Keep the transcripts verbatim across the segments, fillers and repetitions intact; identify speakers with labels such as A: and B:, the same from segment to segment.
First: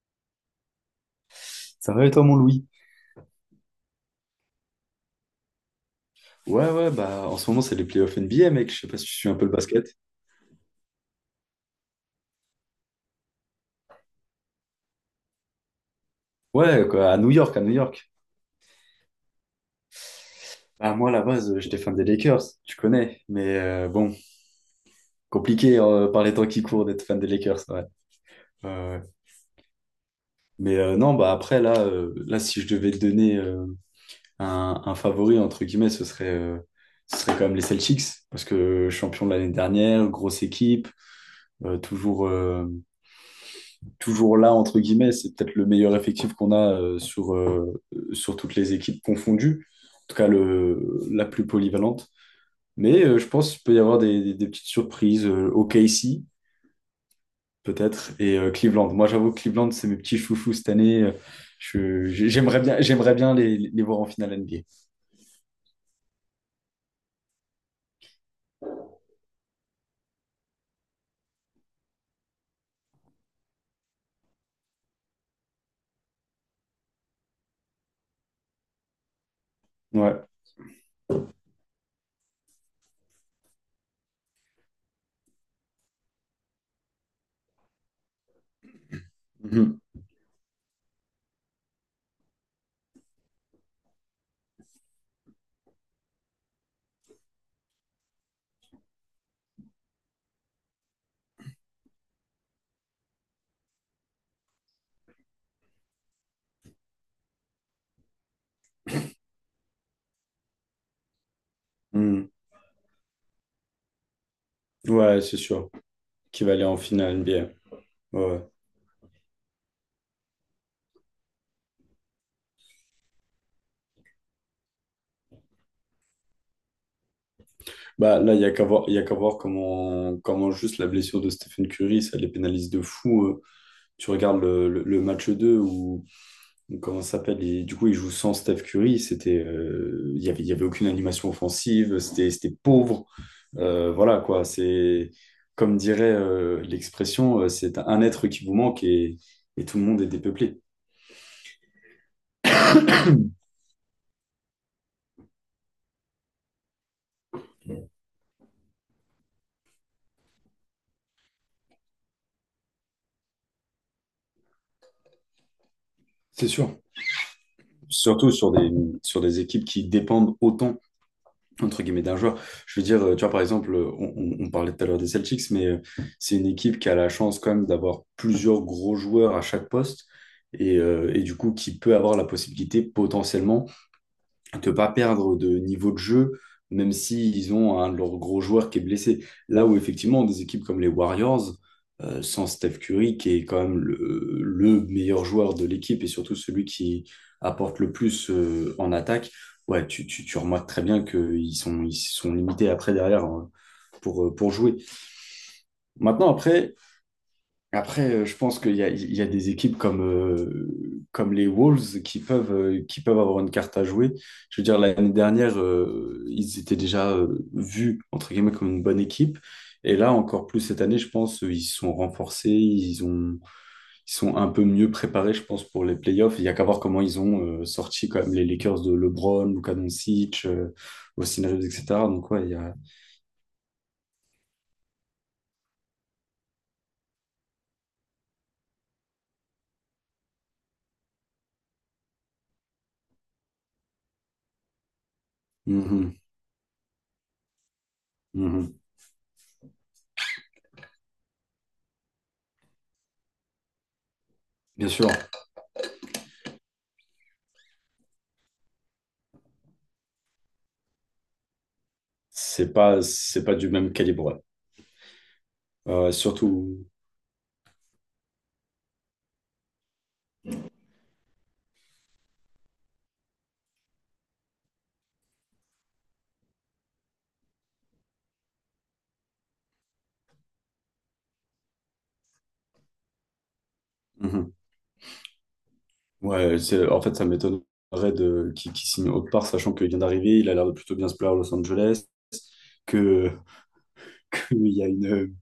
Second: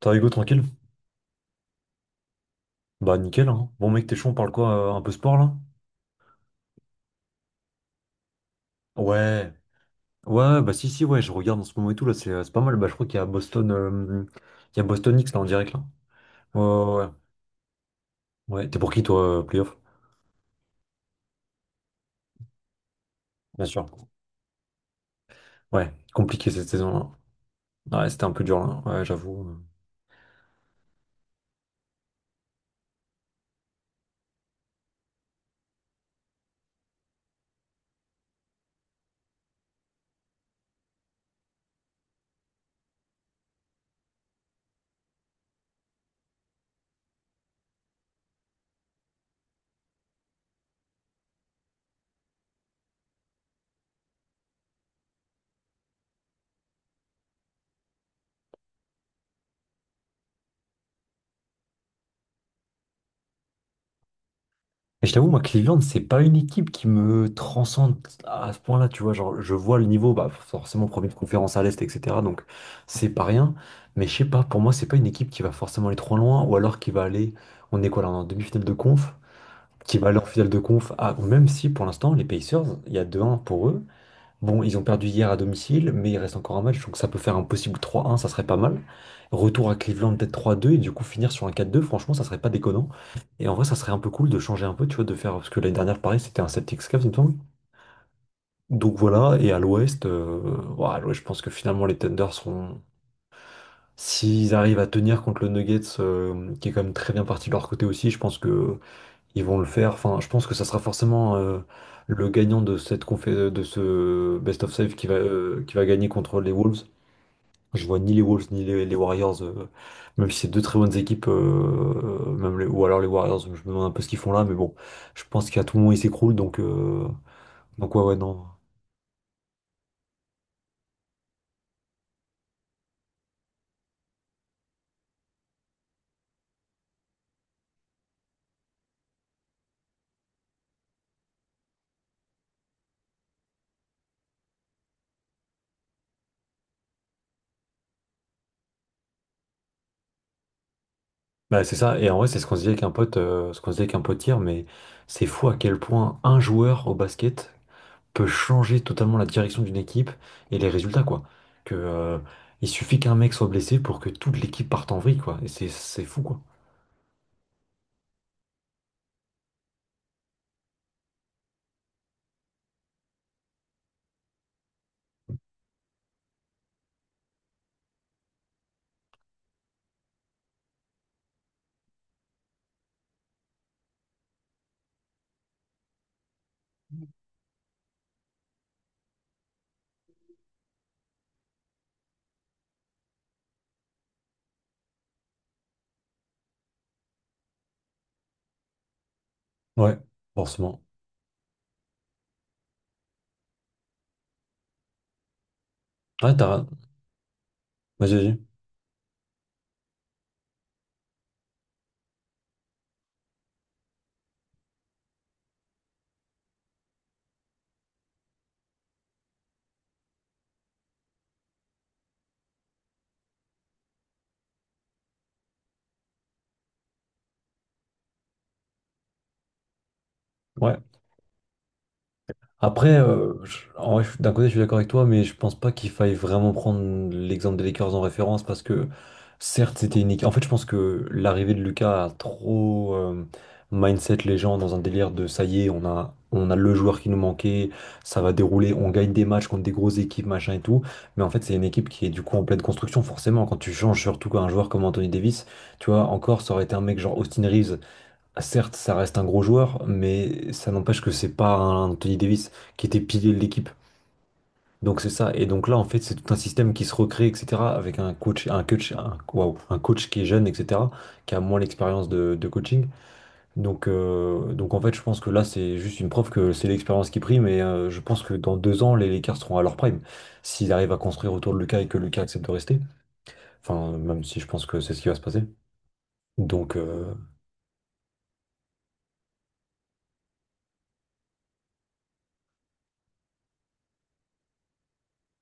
A: T'as Hugo tranquille?
B: Ça va et toi, mon Louis?
A: Bah nickel hein. Bon mec t'es chaud on parle quoi? euh, un peu sport là?
B: Ouais, ouais, bah en ce moment, c'est les playoffs N B A, mec. Je sais pas si tu suis un peu le
A: Ouais.
B: basket.
A: Ouais bah si si ouais je regarde en ce moment et tout là c'est euh, c'est pas mal. Bah je crois qu'il y a Boston euh, il y a Boston X là en direct là. Ouais,
B: Ouais,
A: ouais, ouais.
B: quoi, à New York, à New York.
A: Ouais, t'es pour qui toi euh, playoff?
B: Bah, moi, à la base, euh, j'étais fan des Lakers, tu connais. Mais
A: Bien sûr.
B: euh, bon, compliqué
A: Ouais,
B: euh, par les temps
A: compliqué
B: qui
A: cette
B: courent d'être
A: saison
B: fan des Lakers, ouais.
A: là. Ouais c'était un peu dur
B: Ouais,
A: là,
B: ouais.
A: ouais j'avoue. euh.
B: Mais euh, non, bah après, là, euh, là, si je devais te donner euh, un, un favori, entre guillemets, ce serait, euh, ce serait quand même les Celtics. Parce que champion de l'année dernière, grosse équipe, euh, toujours. euh, toujours là, entre guillemets. C'est peut-être le meilleur effectif qu'on a euh, sur, euh, sur toutes les équipes confondues, en tout cas le, la plus polyvalente. Mais euh, je pense qu'il peut y avoir des, des- des petites surprises. Euh, O K C, peut-être, et euh, Cleveland. Moi, j'avoue que Cleveland, c'est mes petits chouchous cette année. Euh, je- j'aimerais bien, j'aimerais bien les, les voir en finale N B A.
A: Et je t'avoue, moi, Cleveland, c'est pas une équipe qui me transcende à ce point-là, tu vois. Genre, je vois le niveau, bah, forcément, premier de conférence à l'Est, et cetera. Donc, c'est pas rien. Mais je sais pas, pour moi, c'est pas une équipe qui va forcément aller trop loin, ou alors qui va aller, on est quoi là, on est en demi-finale de conf, qui va aller
B: Ouais.
A: en finale de conf, à- même si pour l'instant, les Pacers, il y a deux un pour eux. Bon, ils ont perdu hier à domicile, mais il reste encore un match, donc ça peut faire un possible trois un, ça serait pas mal. Retour
B: Mhm.
A: à Cleveland, peut-être trois deux, et du coup finir sur un quatre à deux, franchement, ça serait pas déconnant. Et en vrai, ça serait un peu cool de changer un peu, tu vois, de faire. Parce que l'année dernière, pareil, c'était un Celtics Cavs, il me semble. Donc voilà, et à l'ouest, euh, ouais, à l'ouest, je pense que finalement, les Thunder seront. S'ils arrivent à tenir contre le Nuggets, euh, qui est quand même très bien parti de leur côté aussi, je pense que ils vont le faire. Enfin, je pense que ça sera forcément euh, le gagnant de cette confé- de ce Best of Save
B: Mhm.
A: qui va,
B: Ouais, c'est
A: euh,
B: sûr.
A: qui va gagner contre
B: qu'il
A: les
B: va aller en
A: Wolves.
B: finale N B A.
A: Je vois ni les
B: Ouais. Ouais.
A: Wolves ni les, les Warriors, euh, même si c'est deux très bonnes équipes, euh, euh, même les- ou alors les Warriors, je me demande un peu ce qu'ils font là, mais bon, je pense qu'à tout moment ils s'écroulent, donc, euh, donc ouais, ouais,
B: Bah, là,
A: non.
B: il n'y a qu'à voir, il y a qu'à voir comment, comment juste la blessure de Stephen Curry, ça les pénalise de fou. euh. Tu regardes le, le- le match deux où, où comment ça s'appelle, il- du coup, il joue sans Steph Curry. C'était, euh, il y avait, il y avait aucune animation offensive, c'était, c'était pauvre. Euh, voilà, quoi. C'est, comme dirait euh, l'expression, euh, c'est un être qui vous manque et, et tout le monde est dépeuplé.
A: Bah, c'est ça, et en vrai, c'est ce qu'on se dit avec un pote, euh, ce qu'on se dit avec un pote hier, mais c'est fou à quel point un joueur au basket peut changer totalement la direction d'une équipe et les résultats, quoi. Que, euh, il suffit qu'un mec soit blessé pour que toute l'équipe parte en vrille, quoi. Et c'est, c'est fou, quoi.
B: C'est sûr. Surtout sur des, sur des équipes qui dépendent autant entre guillemets d'un joueur. Je veux dire, euh, tu vois, par exemple, euh, on, on- on parlait tout à l'heure des Celtics, mais euh, c'est une équipe qui a la chance quand même d'avoir plusieurs gros joueurs à chaque poste et, euh, et du coup qui peut avoir la possibilité potentiellement te pas perdre de niveau de jeu, même s'ils ont un de leurs gros joueurs qui est blessé. Là où effectivement, des équipes comme les Warriors, euh, sans Steph Curry, qui est quand même le, le meilleur joueur de l'équipe et surtout celui qui apporte le plus euh, en attaque, ouais,
A: Ouais,
B: tu, tu, tu remarques
A: forcément.
B: très bien qu'ils sont, ils sont limités après derrière hein, pour, euh, pour jouer. Maintenant,
A: Ouais, t'as...
B: après, après,
A: Vas-y,
B: euh, je
A: vas-y.
B: pense qu'il y a, il y a des équipes comme, euh, comme les Wolves qui peuvent, euh, qui peuvent avoir une carte à jouer. Je veux dire, l'année dernière, euh, ils étaient déjà euh, vus, entre guillemets, comme une bonne équipe. Et là, encore plus cette année, je pense, euh, ils se sont renforcés, ils ont, ils sont un peu mieux préparés, je pense, pour les playoffs. Il y a qu'à voir comment ils ont euh, sorti quand même les Lakers de LeBron, Luka Doncic, euh,
A: Ouais.
B: Austin Reeves, et cetera. Donc, ouais, il y a.
A: Après, euh, je- en vrai, je- d'un côté, je suis d'accord avec toi, mais je pense pas qu'il faille vraiment prendre l'exemple des Lakers en référence parce que, certes, c'était une équipe. En fait, je pense que l'arrivée de Lucas a trop euh, mindset les gens dans un délire de ça y est, on a,
B: Mhm,
A: on a le joueur qui nous manquait, ça va dérouler,
B: mhm.
A: on gagne des matchs contre des grosses équipes, machin et tout. Mais en fait, c'est une équipe qui est du coup en pleine construction, forcément. Quand tu changes surtout un joueur comme
B: Bien
A: Anthony
B: sûr,
A: Davis, tu vois, encore, ça aurait été un mec genre Austin Reeves. Certes, ça reste un gros joueur, mais ça n'empêche que c'est pas un Anthony Davis
B: c'est
A: qui était
B: pas,
A: pilier de
B: c'est pas
A: l'équipe.
B: du même calibre.
A: Donc c'est ça. Et donc là, en fait,
B: Euh,
A: c'est tout un système qui
B: surtout,
A: se recrée, et cetera. Avec un coach, un coach, un, waouh, un coach qui est jeune, et cetera. Qui a moins l'expérience de, de coaching. Donc, euh, donc en fait, je pense que là, c'est juste une preuve que c'est l'expérience qui prime. Et euh, je pense que dans deux ans, les Lakers seront à leur prime. S'ils arrivent à construire autour de Lucas et que Lucas accepte de rester. Enfin, même si je
B: Mhm.
A: pense que c'est ce qui va se passer.
B: Ouais,
A: Donc,
B: c'est, en
A: euh,
B: fait, ça m'étonnerait de, qu'il qu'il signe autre part, sachant qu'il vient d'arriver, il a l'air de plutôt bien se plaire à Los Angeles, que, qu'il y a une,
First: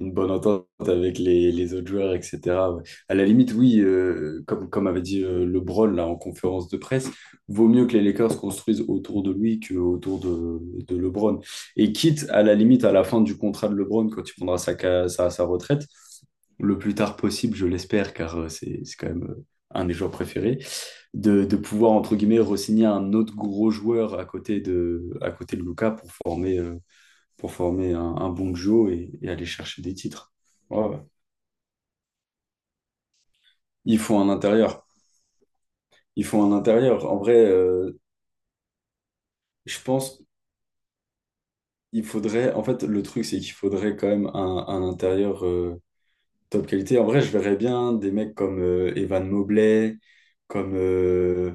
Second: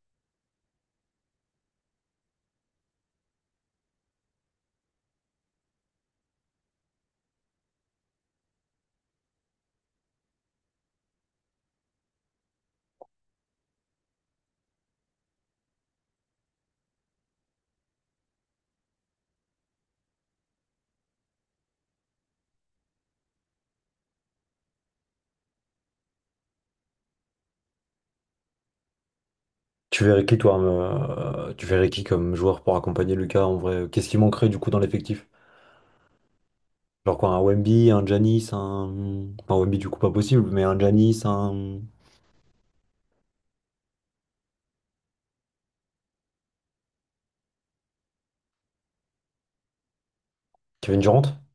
B: une bonne entente avec les, les autres joueurs, et cetera. Ouais. À la limite, oui, euh, comme, comme avait dit euh, LeBron là, en conférence de presse, vaut mieux que les Lakers construisent autour de lui qu'autour de, de LeBron. Et quitte, à la limite, à la fin du contrat de LeBron, quand il prendra sa, ca- sa, sa retraite, le plus tard possible, je l'espère, car euh, c'est c'est quand même euh, un des joueurs préférés, de, de pouvoir, entre guillemets, re-signer un autre gros joueur à côté de, à côté de Luka pour former, euh, pour former un, un bon duo et, et aller chercher des
A: Tu verrais
B: titres.
A: qui, toi,
B: Ouais. Ouais.
A: euh, tu verrais qui comme joueur pour accompagner Lucas en vrai?
B: Il
A: Qu'est-ce qui
B: faut un
A: manquerait du coup dans
B: intérieur.
A: l'effectif?
B: Il faut un intérieur. En
A: Genre quoi,
B: vrai,
A: un Wemby,
B: euh,
A: un Giannis, un. Enfin, Wemby,
B: je
A: du coup, pas
B: pense
A: possible, mais un Giannis, un.
B: il faudrait. En fait, le truc, c'est qu'il faudrait quand même un, un intérieur euh, top qualité. En vrai, je verrais bien des mecs comme euh, Evan Mobley, comme
A: Kevin Durant?
B: euh,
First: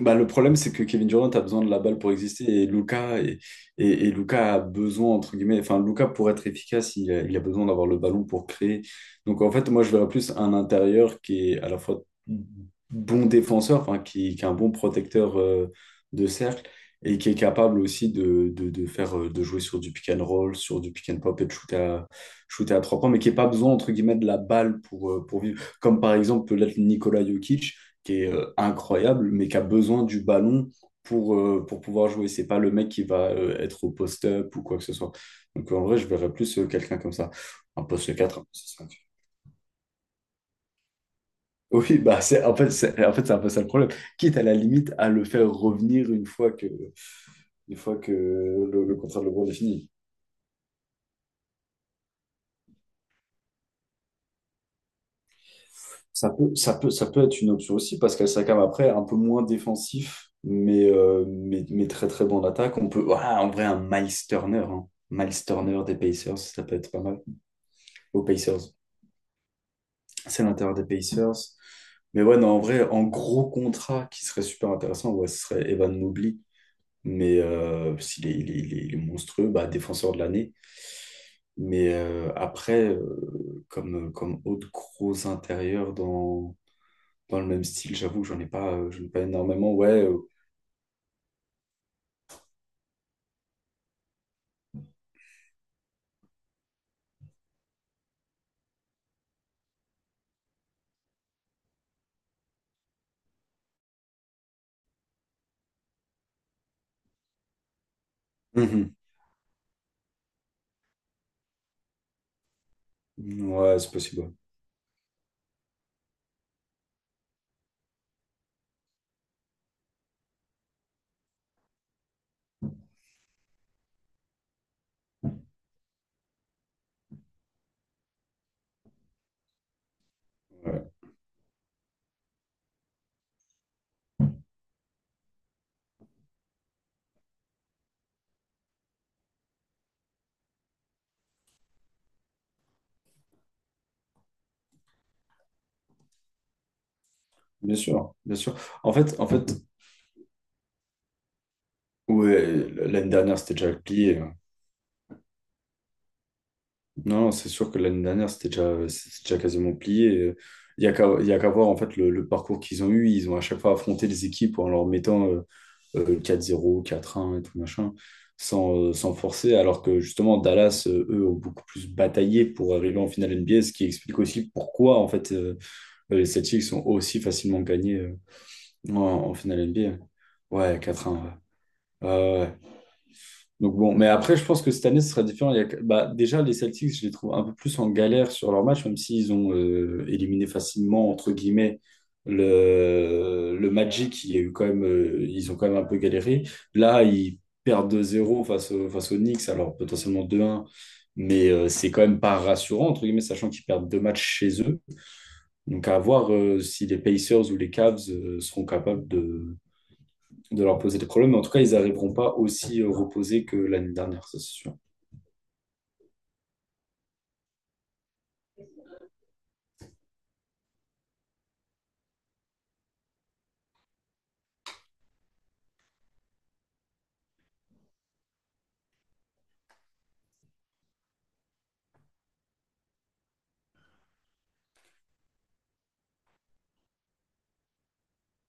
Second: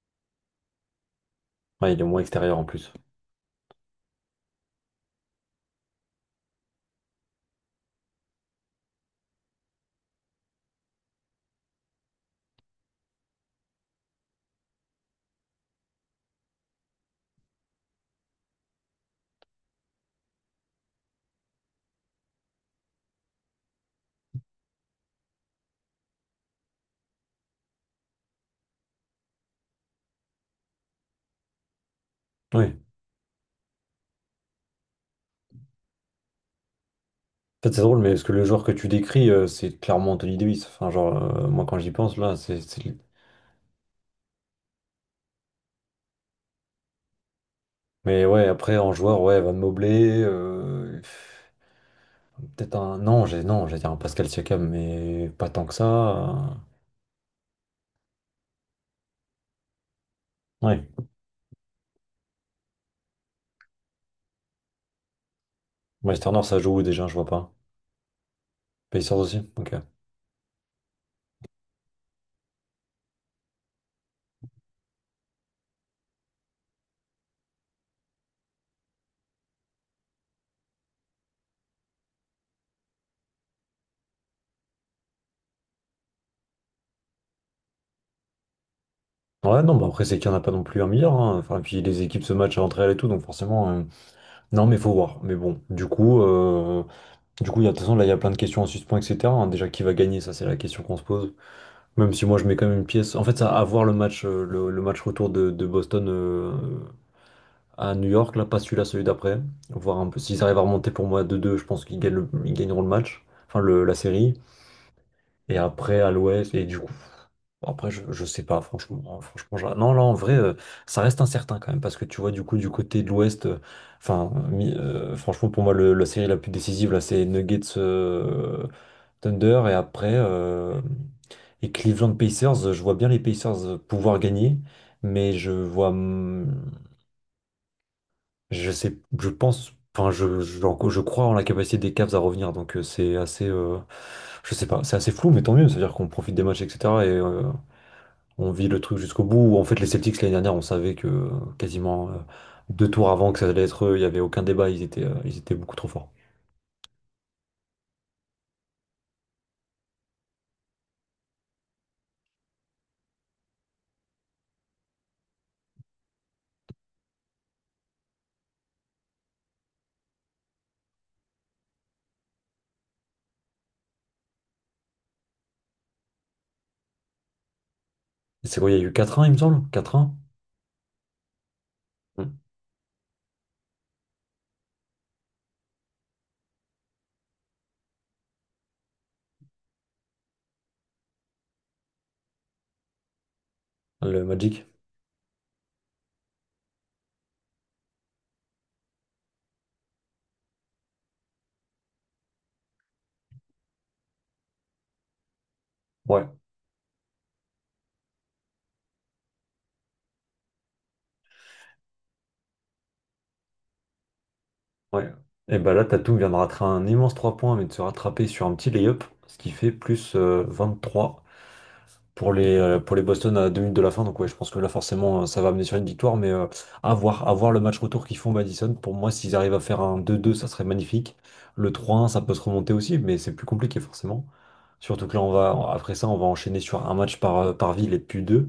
B: Bah, le problème, c'est que Kevin Durant a besoin de la
A: Ouais,
B: balle
A: il est
B: pour
A: moins
B: exister
A: extérieur en
B: et
A: plus.
B: Luka, et, et, et Luka a besoin, entre guillemets, enfin, Luka, pour être efficace, il a, il a besoin d'avoir le ballon pour créer. Donc, en fait, moi, je verrais plus un intérieur qui est à la fois bon défenseur, enfin, qui, qui est un bon protecteur euh, de cercle et qui est capable aussi de, de, de faire, euh, de jouer sur du pick and roll, sur du pick and pop et de shooter à, shooter à trois points, mais qui n'a pas besoin, entre guillemets, de la balle pour, euh, pour vivre. Comme par exemple, peut-être Nikola Jokic qui est euh, incroyable, mais qui a besoin du ballon pour, euh, pour pouvoir jouer. C'est pas
A: Oui.
B: le
A: En
B: mec qui va euh, être au post-up ou quoi que ce soit. Donc en vrai, je verrais plus euh, quelqu'un comme ça.
A: fait, c'est
B: Un
A: drôle, mais
B: poste
A: parce que
B: quatre,
A: le
B: un
A: joueur que
B: poste
A: tu
B: cinq.
A: décris, euh, c'est clairement Anthony Davis. Enfin, genre, euh, moi, quand j'y
B: Oui,
A: pense,
B: bah
A: là,
B: c'est en
A: c'est.
B: fait
A: c'est-
B: c'est en fait c'est un peu ça le problème. Quitte à la limite à le faire revenir une fois que une fois que
A: Mais ouais, après,
B: le,
A: en
B: le
A: joueur,
B: contrat de
A: ouais,
B: LeBron
A: Van
B: est fini.
A: Mobley, euh, peut-être un. Non, j'ai non, j'allais dire un Pascal Siakam, mais pas tant que
B: Ça peut,
A: ça.
B: ça peut, ça peut être une option aussi parce qu'elle s'accame après un peu moins défensif,
A: euh, Ouais.
B: mais, euh, mais, mais très très bon en attaque. On peut, voilà, en vrai, un Miles Turner, hein. Miles Turner des
A: Miles
B: Pacers,
A: Turner, ça
B: ça
A: joue
B: peut
A: où
B: être pas
A: déjà? Je
B: mal.
A: vois pas.
B: Aux Pacers,
A: Pacers aussi, ok.
B: c'est l'intérieur des Pacers. Mais ouais, non, en vrai, en gros contrat qui serait super intéressant, ouais, ce serait Evan Mobley. Mais euh, s'il est, il est, il est- il est monstrueux, bah, défenseur de l'année. Mais euh, après, euh, comme, comme autre gros intérieur dans dans le même style, j'avoue, j'en ai pas, euh, j'en ai pas
A: Ouais,
B: énormément.
A: non, bah
B: Ouais,
A: après,
B: euh,
A: c'est qu'il n'y en a pas non plus un milliard, hein. Enfin, et puis les équipes se matchent entre elles et tout, donc forcément. euh, Non, mais faut voir. Mais bon, du coup, euh, du coup, il y a, de toute façon, là, il y a plein de questions en suspens, et cetera, hein. Déjà, qui va gagner, ça, c'est la question qu'on se pose. Même si moi, je mets quand même une pièce. En fait, ça, à voir le match, euh, le, le match retour de, de Boston euh, à New York, là, pas celui-là,
B: mhm.
A: celui d'après. Voir un peu s'ils arrivent à remonter pour moi à deux, 2 je pense qu'ils gagnent le- ils gagneront le match. Enfin,
B: Ouais,
A: le-
B: c'est
A: la
B: possible.
A: série. Et après, à l'ouest, et du coup, après, je, je sais pas, franchement, hein, franchement, j'a- non, là, en vrai, euh, ça reste incertain quand même, parce que tu vois, du coup, du côté de l'ouest, euh, enfin, mi- euh, franchement, pour moi, le- la série la plus décisive, là, c'est Nuggets euh, Thunder, et après,
B: Ouais.
A: euh,
B: Ouais.
A: et Cleveland Pacers, je vois bien les Pacers pouvoir gagner, mais je vois. Je sais, je pense, enfin, je, je, je crois en la capacité des Cavs à revenir, donc euh, c'est assez, euh, je sais pas, c'est assez flou, mais tant mieux, c'est-à-dire qu'on profite des matchs, et cetera Et euh,
B: Bien sûr, bien
A: on
B: sûr.
A: vit le
B: En
A: truc
B: fait,
A: jusqu'au
B: en fait,
A: bout. En fait, les Celtics l'année dernière, on savait que euh, quasiment euh,
B: ouais,
A: deux
B: l'année
A: tours avant
B: dernière,
A: que ça
B: c'était
A: allait
B: déjà
A: être eux, il y
B: plié.
A: avait
B: hein.
A: aucun débat, ils étaient, euh, ils étaient beaucoup trop forts.
B: Non, non, c'est sûr que l'année dernière, c'était déjà, c'était déjà quasiment plié. Il y a qu'à, il y a qu'à voir en fait le, le parcours qu'ils ont eu. Ils ont à chaque fois affronté les équipes en leur mettant euh, euh, quatre zéro, quatre un et tout machin, sans, euh, sans forcer. Alors que justement, Dallas, euh, eux, ont beaucoup plus bataillé pour arriver en finale N B A, ce qui explique aussi pourquoi en fait. euh, Les Celtics sont aussi facilement gagnés euh,
A: Et C'est quoi, il y a eu
B: en,
A: quatre un, il
B: en
A: me
B: finale
A: semble? Quatre
B: N B A.
A: un.
B: Ouais, quatre un, ouais. Ouais,
A: Hmm.
B: ouais. Ouais. Donc bon, mais après, je pense que cette année, ce sera différent. Il y a- bah, déjà, les Celtics, je les trouve un peu plus en galère sur leur match, même s'ils ont euh, éliminé facilement, entre guillemets, le, le
A: Le
B: Magic. Il y a eu
A: Magic?
B: quand même, euh, ils ont quand même un peu galéré. Là, ils perdent deux zéro face, au- face aux Knicks, alors potentiellement 2 un, Mais euh, c'est quand même pas rassurant, entre guillemets, sachant qu'ils perdent deux matchs chez eux. Donc à
A: Ouais,
B: voir euh, si les Pacers ou les Cavs euh, seront capables de, de leur poser des problèmes. Mais en tout cas, ils n'arriveront pas aussi euh, reposés que l'année dernière, ça c'est sûr.
A: ouais. Et bah là, Tatum vient de rater un immense trois points, mais de se rattraper sur un petit lay-up, ce qui fait plus euh, trois pour les, euh, pour les Boston à deux minutes de la fin. Donc ouais, je pense que là forcément euh, ça va amener sur une victoire, mais euh, à voir, à voir le match retour qu'ils font au Madison. Pour moi, s'ils arrivent à faire un deux à deux, ça serait magnifique. Le trois un, ça peut se remonter aussi, mais c'est plus compliqué forcément. Surtout que là, on va, après ça, on va enchaîner sur un match par, euh, par ville et puis deux.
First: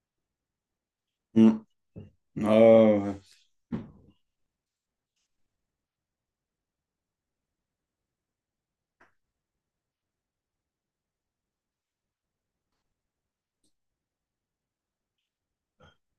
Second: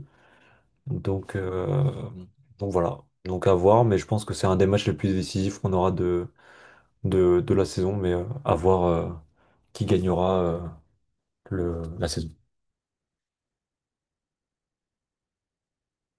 A: Donc,
B: Mm.
A: euh,
B: Ah,
A: donc voilà.
B: ouais.
A: Donc à voir, mais je pense que c'est un des matchs les plus décisifs qu'on aura de, de, de la saison, mais euh, à voir euh, qui gagnera euh, le, la saison.